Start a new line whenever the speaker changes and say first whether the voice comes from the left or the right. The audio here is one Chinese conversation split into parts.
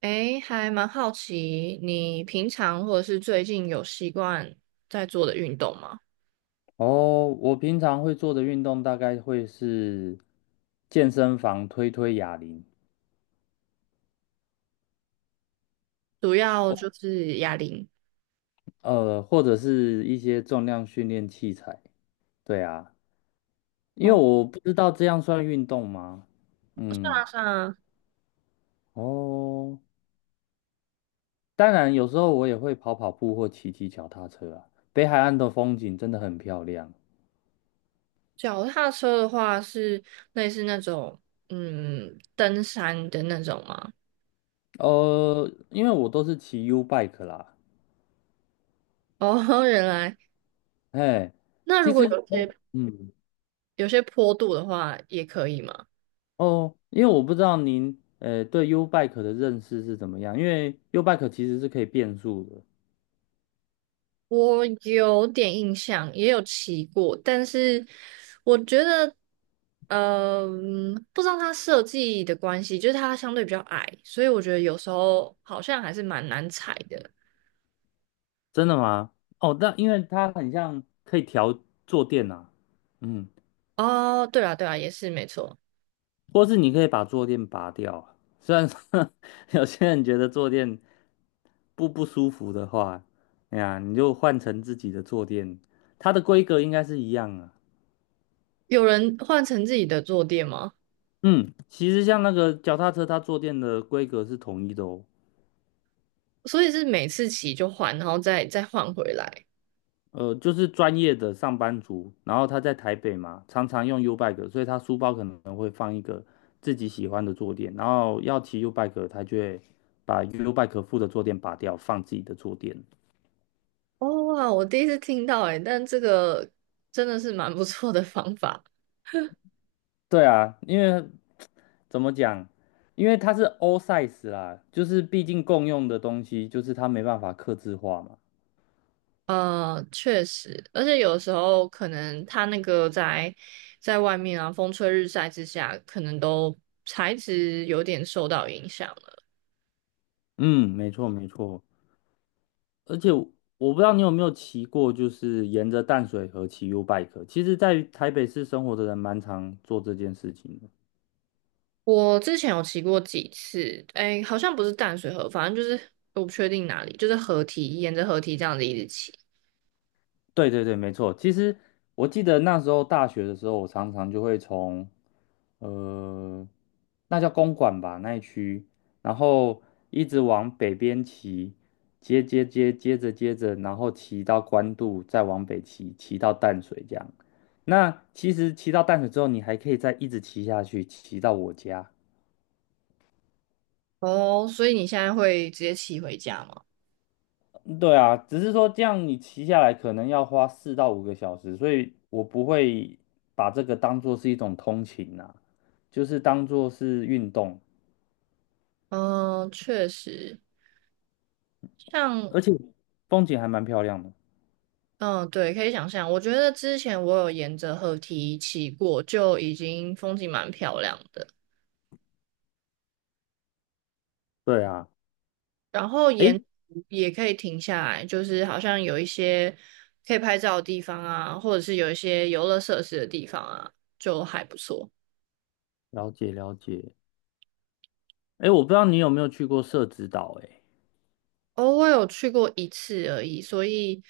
right: 诶，还蛮好奇，你平常或者是最近有习惯在做的运动吗？
left: 哦，我平常会做的运动大概会是健身房推推哑铃，
right: 主要就是哑铃。
left: 或者是一些重量训练器材。对啊，因为
right: 哦，
left: 我不知道这样算运动吗？嗯，
right: 踏上
left: 哦，当然有时候我也会跑跑步或骑骑脚踏车啊。北海岸的风景真的很漂亮。
right: 脚踏车的话，是类似那种登山的那种吗？
left: 因为我都是骑 U bike 啦，
right: 哦，原来
left: 哎，
right: 那如
left: 其
right: 果
left: 实，
right: 有些
left: 嗯。
right: 坡度的话，也可以吗？
left: 哦，因为我不知道您对 U Bike 的认识是怎么样，因为 U Bike 其实是可以变速的，
right: 我有点印象，也有骑过，但是我觉得，不知道它设计的关系，就是它相对比较矮，所以我觉得有时候好像还是蛮难踩的。
left: 真的吗？哦，但因为它很像可以调坐垫啊，嗯，
right: 哦，对啦，对啦，也是没错。
left: 或是你可以把坐垫拔掉啊，虽然说 有些人觉得坐垫不舒服的话，哎呀，你就换成自己的坐垫，它的规格应该是一样啊。
right: 有人换成自己的坐垫吗？
left: 嗯，其实像那个脚踏车，它坐垫的规格是统一的哦。
right: 所以是每次骑就换，然后再换回来。
left: 就是专业的上班族，然后他在台北嘛，常常用 U bike，所以他书包可能会放一个自己喜欢的坐垫，然后要骑 U bike，他就会把 U bike 附的坐垫拔掉，放自己的坐垫。
right: 哦哇，我第一次听到诶、但这个真的是蛮不错的方法。
left: 对啊，因为怎么讲，因为它是 all size 啦，就是毕竟共用的东西，就是它没办法刻字化嘛。
right: 确实，而且有时候可能它那个在外面啊，风吹日晒之下，可能都材质有点受到影响了。
left: 嗯，没错没错。而且我不知道你有没有骑过，就是沿着淡水河骑 U bike。其实，在台北市生活的人蛮常做这件事情的。
right: 我之前有骑过几次，哎，好像不是淡水河，反正就是我不确定哪里，就是河堤，沿着河堤这样子一直骑。
left: 对对对，没错。其实我记得那时候大学的时候，我常常就会从呃，那叫公馆吧那一区，然后一直往北边骑，接着，然后骑到官渡，再往北骑，骑到淡水这样。那其实骑到淡水之后，你还可以再一直骑下去，骑到我家。
right: 哦，所以你现在会直接骑回家吗？
left: 对啊，只是说这样你骑下来可能要花4到5个小时，所以我不会把这个当做是一种通勤啊，就是当做是运动，
right: 嗯，确实，像
left: 而且风景还蛮漂亮的。
right: 嗯，对，可以想象。我觉得之前我有沿着河堤骑过，就已经风景蛮漂亮的。
left: 对啊，
right: 然后
left: 诶，
right: 沿途也可以停下来，就是好像有一些可以拍照的地方啊，或者是有一些游乐设施的地方啊，就还不错。
left: 了解了解。诶，我不知道你有没有去过社子岛，诶，
right: 哦，我有去过一次而已，所以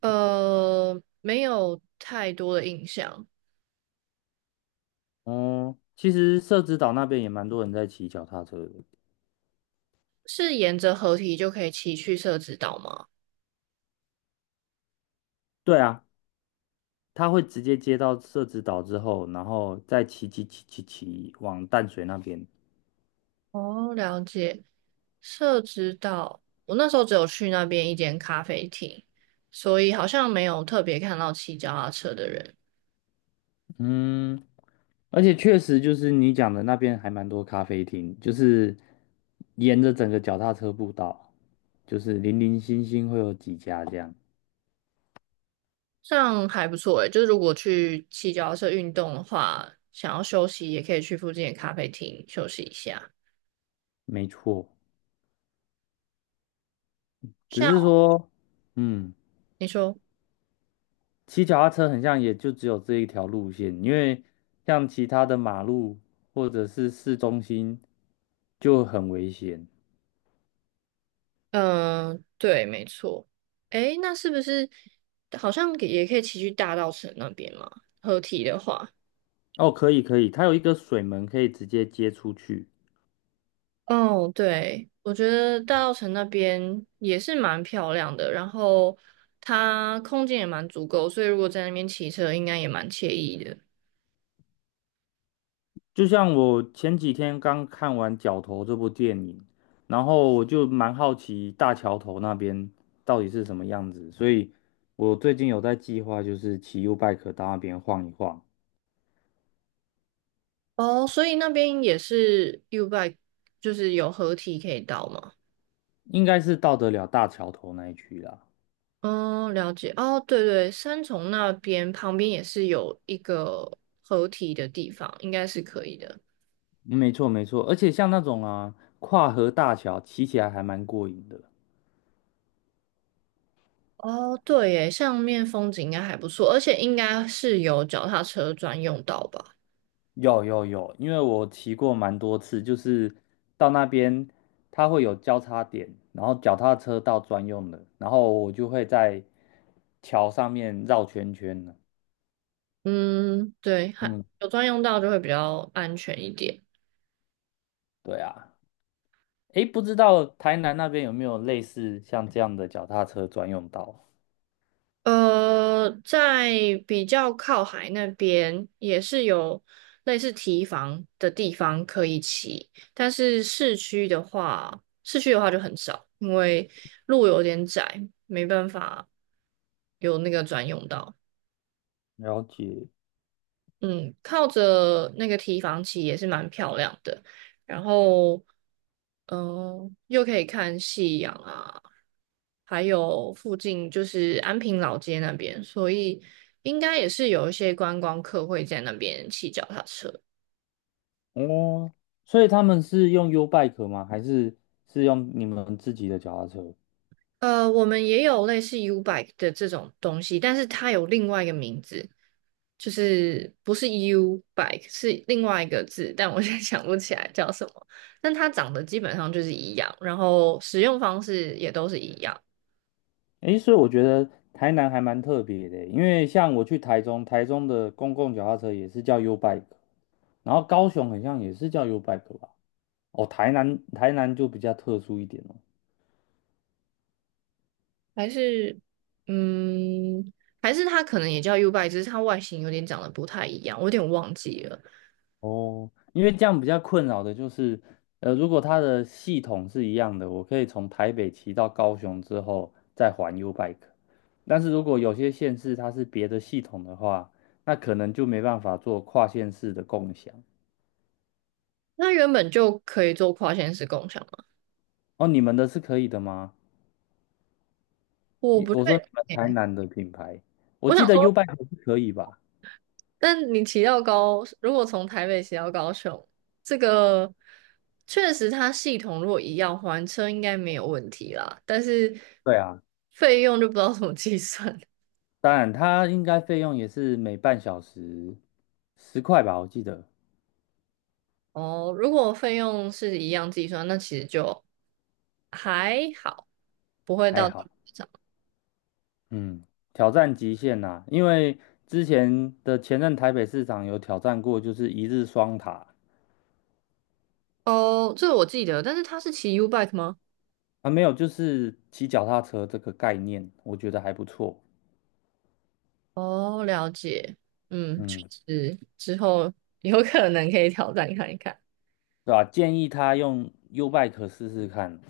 right: 没有太多的印象。
left: 哦，其实社子岛那边也蛮多人在骑脚踏车的。
right: 是沿着河堤就可以骑去社子岛吗？
left: 对啊，他会直接接到社子岛之后，然后再骑往淡水那边。
right: 哦，了解。社子岛，我那时候只有去那边一间咖啡厅，所以好像没有特别看到骑脚踏车的人。
left: 嗯，而且确实就是你讲的那边还蛮多咖啡厅，就是沿着整个脚踏车步道，就是零零星星会有几家这样，
right: 这样还不错诶，就是如果去骑脚踏车运动的话，想要休息也可以去附近的咖啡厅休息一下。
left: 没错。只是
right: 像
left: 说，嗯，
right: 你说，
left: 骑脚踏车很像也就只有这一条路线，因为像其他的马路或者是市中心就很危险。
right: 嗯、对，没错。诶，那是不是好像也可以骑去大稻城那边嘛？合体的话，
left: 哦，可以可以，它有一个水门可以直接接出去。
right: 哦，对，我觉得大稻城那边也是蛮漂亮的，然后它空间也蛮足够，所以如果在那边骑车，应该也蛮惬意的。
left: 就像我前几天刚看完《角头》这部电影，然后我就蛮好奇大桥头那边到底是什么样子，所以我最近有在计划，就是骑 U bike 到那边晃一晃，
right: 哦，所以那边也是 U bike,就是有合体可以到吗？
left: 应该是到得了大桥头那一区啦。
right: 哦，了解。哦，对对，三重那边旁边也是有一个合体的地方，应该是可以的。
left: 没错没错，而且像那种啊跨河大桥，骑起来还蛮过瘾的。
right: 哦，对耶，上面风景应该还不错，而且应该是有脚踏车专用道吧？
left: 有有有，因为我骑过蛮多次，就是到那边它会有交叉点，然后脚踏车道专用的，然后我就会在桥上面绕圈圈呢。
right: 嗯，对，还
left: 嗯，
right: 有专用道就会比较安全一点。
left: 对啊，诶，不知道台南那边有没有类似像这样的脚踏车专用道？
right: 在比较靠海那边也是有类似提防的地方可以骑，但是市区的话，就很少，因为路有点窄，没办法有那个专用道。
left: 了解
right: 嗯，靠着那个提防起也是蛮漂亮的，然后，又可以看夕阳啊，还有附近就是安平老街那边，所以应该也是有一些观光客会在那边骑脚踏车。
left: 哦，所以他们是用 U bike 吗？还是是用你们自己的脚踏车？
right: 我们也有类似 U bike 的这种东西，但是它有另外一个名字，就是不是 U bike,是另外一个字，但我现在想不起来叫什么。但它长得基本上就是一样，然后使用方式也都是一样，
left: 诶，所以我觉得台南还蛮特别的欸，因为像我去台中，台中的公共脚踏车也是叫 U Bike，然后高雄好像也是叫 U Bike 吧。哦，台南就比较特殊一点哦。
right: 还是嗯，还是它可能也叫 U bike,只是它外形有点长得不太一样，我有点忘记了。
left: 哦，因为这样比较困扰的就是，如果它的系统是一样的，我可以从台北骑到高雄之后再还 U Bike，但是如果有些县市它是别的系统的话，那可能就没办法做跨县市的共享。
right: 那原本就可以做跨线式共享吗？
left: 哦，你们的是可以的吗？
right: 我不确
left: 我说你们
right: 定
left: 台
right: 欸
left: 南的品牌，我
right: 我想
left: 记得
right: 说。
left: U Bike 是可以吧？
right: 但你骑到高，如果从台北骑到高雄，这个确实它系统如果一样还车应该没有问题啦，但是
left: 对啊，
right: 费用就不知道怎么计算
left: 当然它应该费用也是每半小时10块吧，我记得
right: 哦。如果费用是一样计算，那其实就还好，不会
left: 还
right: 到太
left: 好。
right: 夸张
left: 嗯，挑战极限呐、因为之前的前任台北市长有挑战过，就是一日双塔
right: 哦。这我记得，但是他是骑 U bike 吗？
left: 啊，没有，就是骑脚踏车这个概念，我觉得还不错。
right: 哦，了解，嗯，确
left: 嗯，
right: 实之后有可能可以挑战看一看。
left: 对吧、建议他用 U Bike 试试看，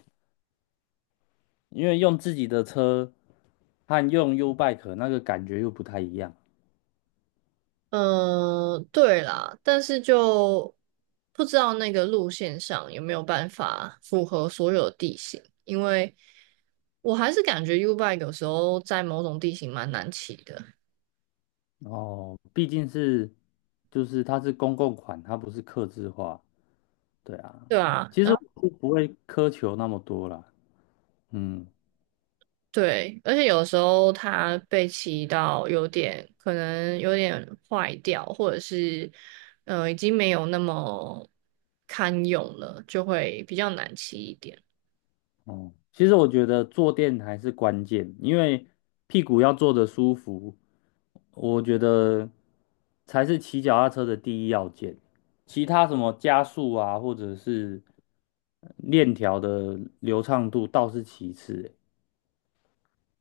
left: 因为用自己的车和用 U Bike 那个感觉又不太一样。
right: 嗯，对啦，但是就不知道那个路线上有没有办法符合所有地形，因为我还是感觉 U bike 有时候在某种地形蛮难骑的，
left: 哦，毕竟就是它是公共款，它不是客制化，对啊。
right: 对啊，
left: 其实
right: 然后
left: 我是不会苛求那么多啦，嗯，
right: 对，而且有时候它被骑到可能有点坏掉，或者是已经没有那么堪用了，就会比较难骑一点。
left: 哦，其实我觉得坐垫还是关键，因为屁股要坐得舒服，我觉得才是骑脚踏车的第一要件。其他什么加速啊，或者是链条的流畅度倒是其次欸，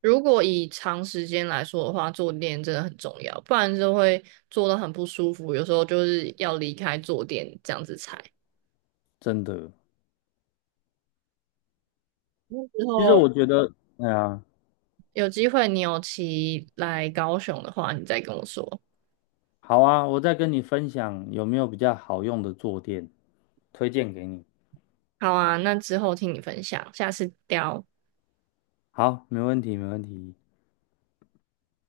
right: 如果以长时间来说的话，坐垫真的很重要，不然就会坐得很不舒服，有时候就是要离开坐垫这样子踩。
left: 真的。
right: 那之
left: 其实
right: 后
left: 我觉得，对啊。
right: 有机会你有骑来高雄的话，你再跟我说。
left: 好啊，我再跟你分享有没有比较好用的坐垫，推荐给你。
right: 好啊，那之后听你分享，下次聊。
left: 好，没问题，没问题。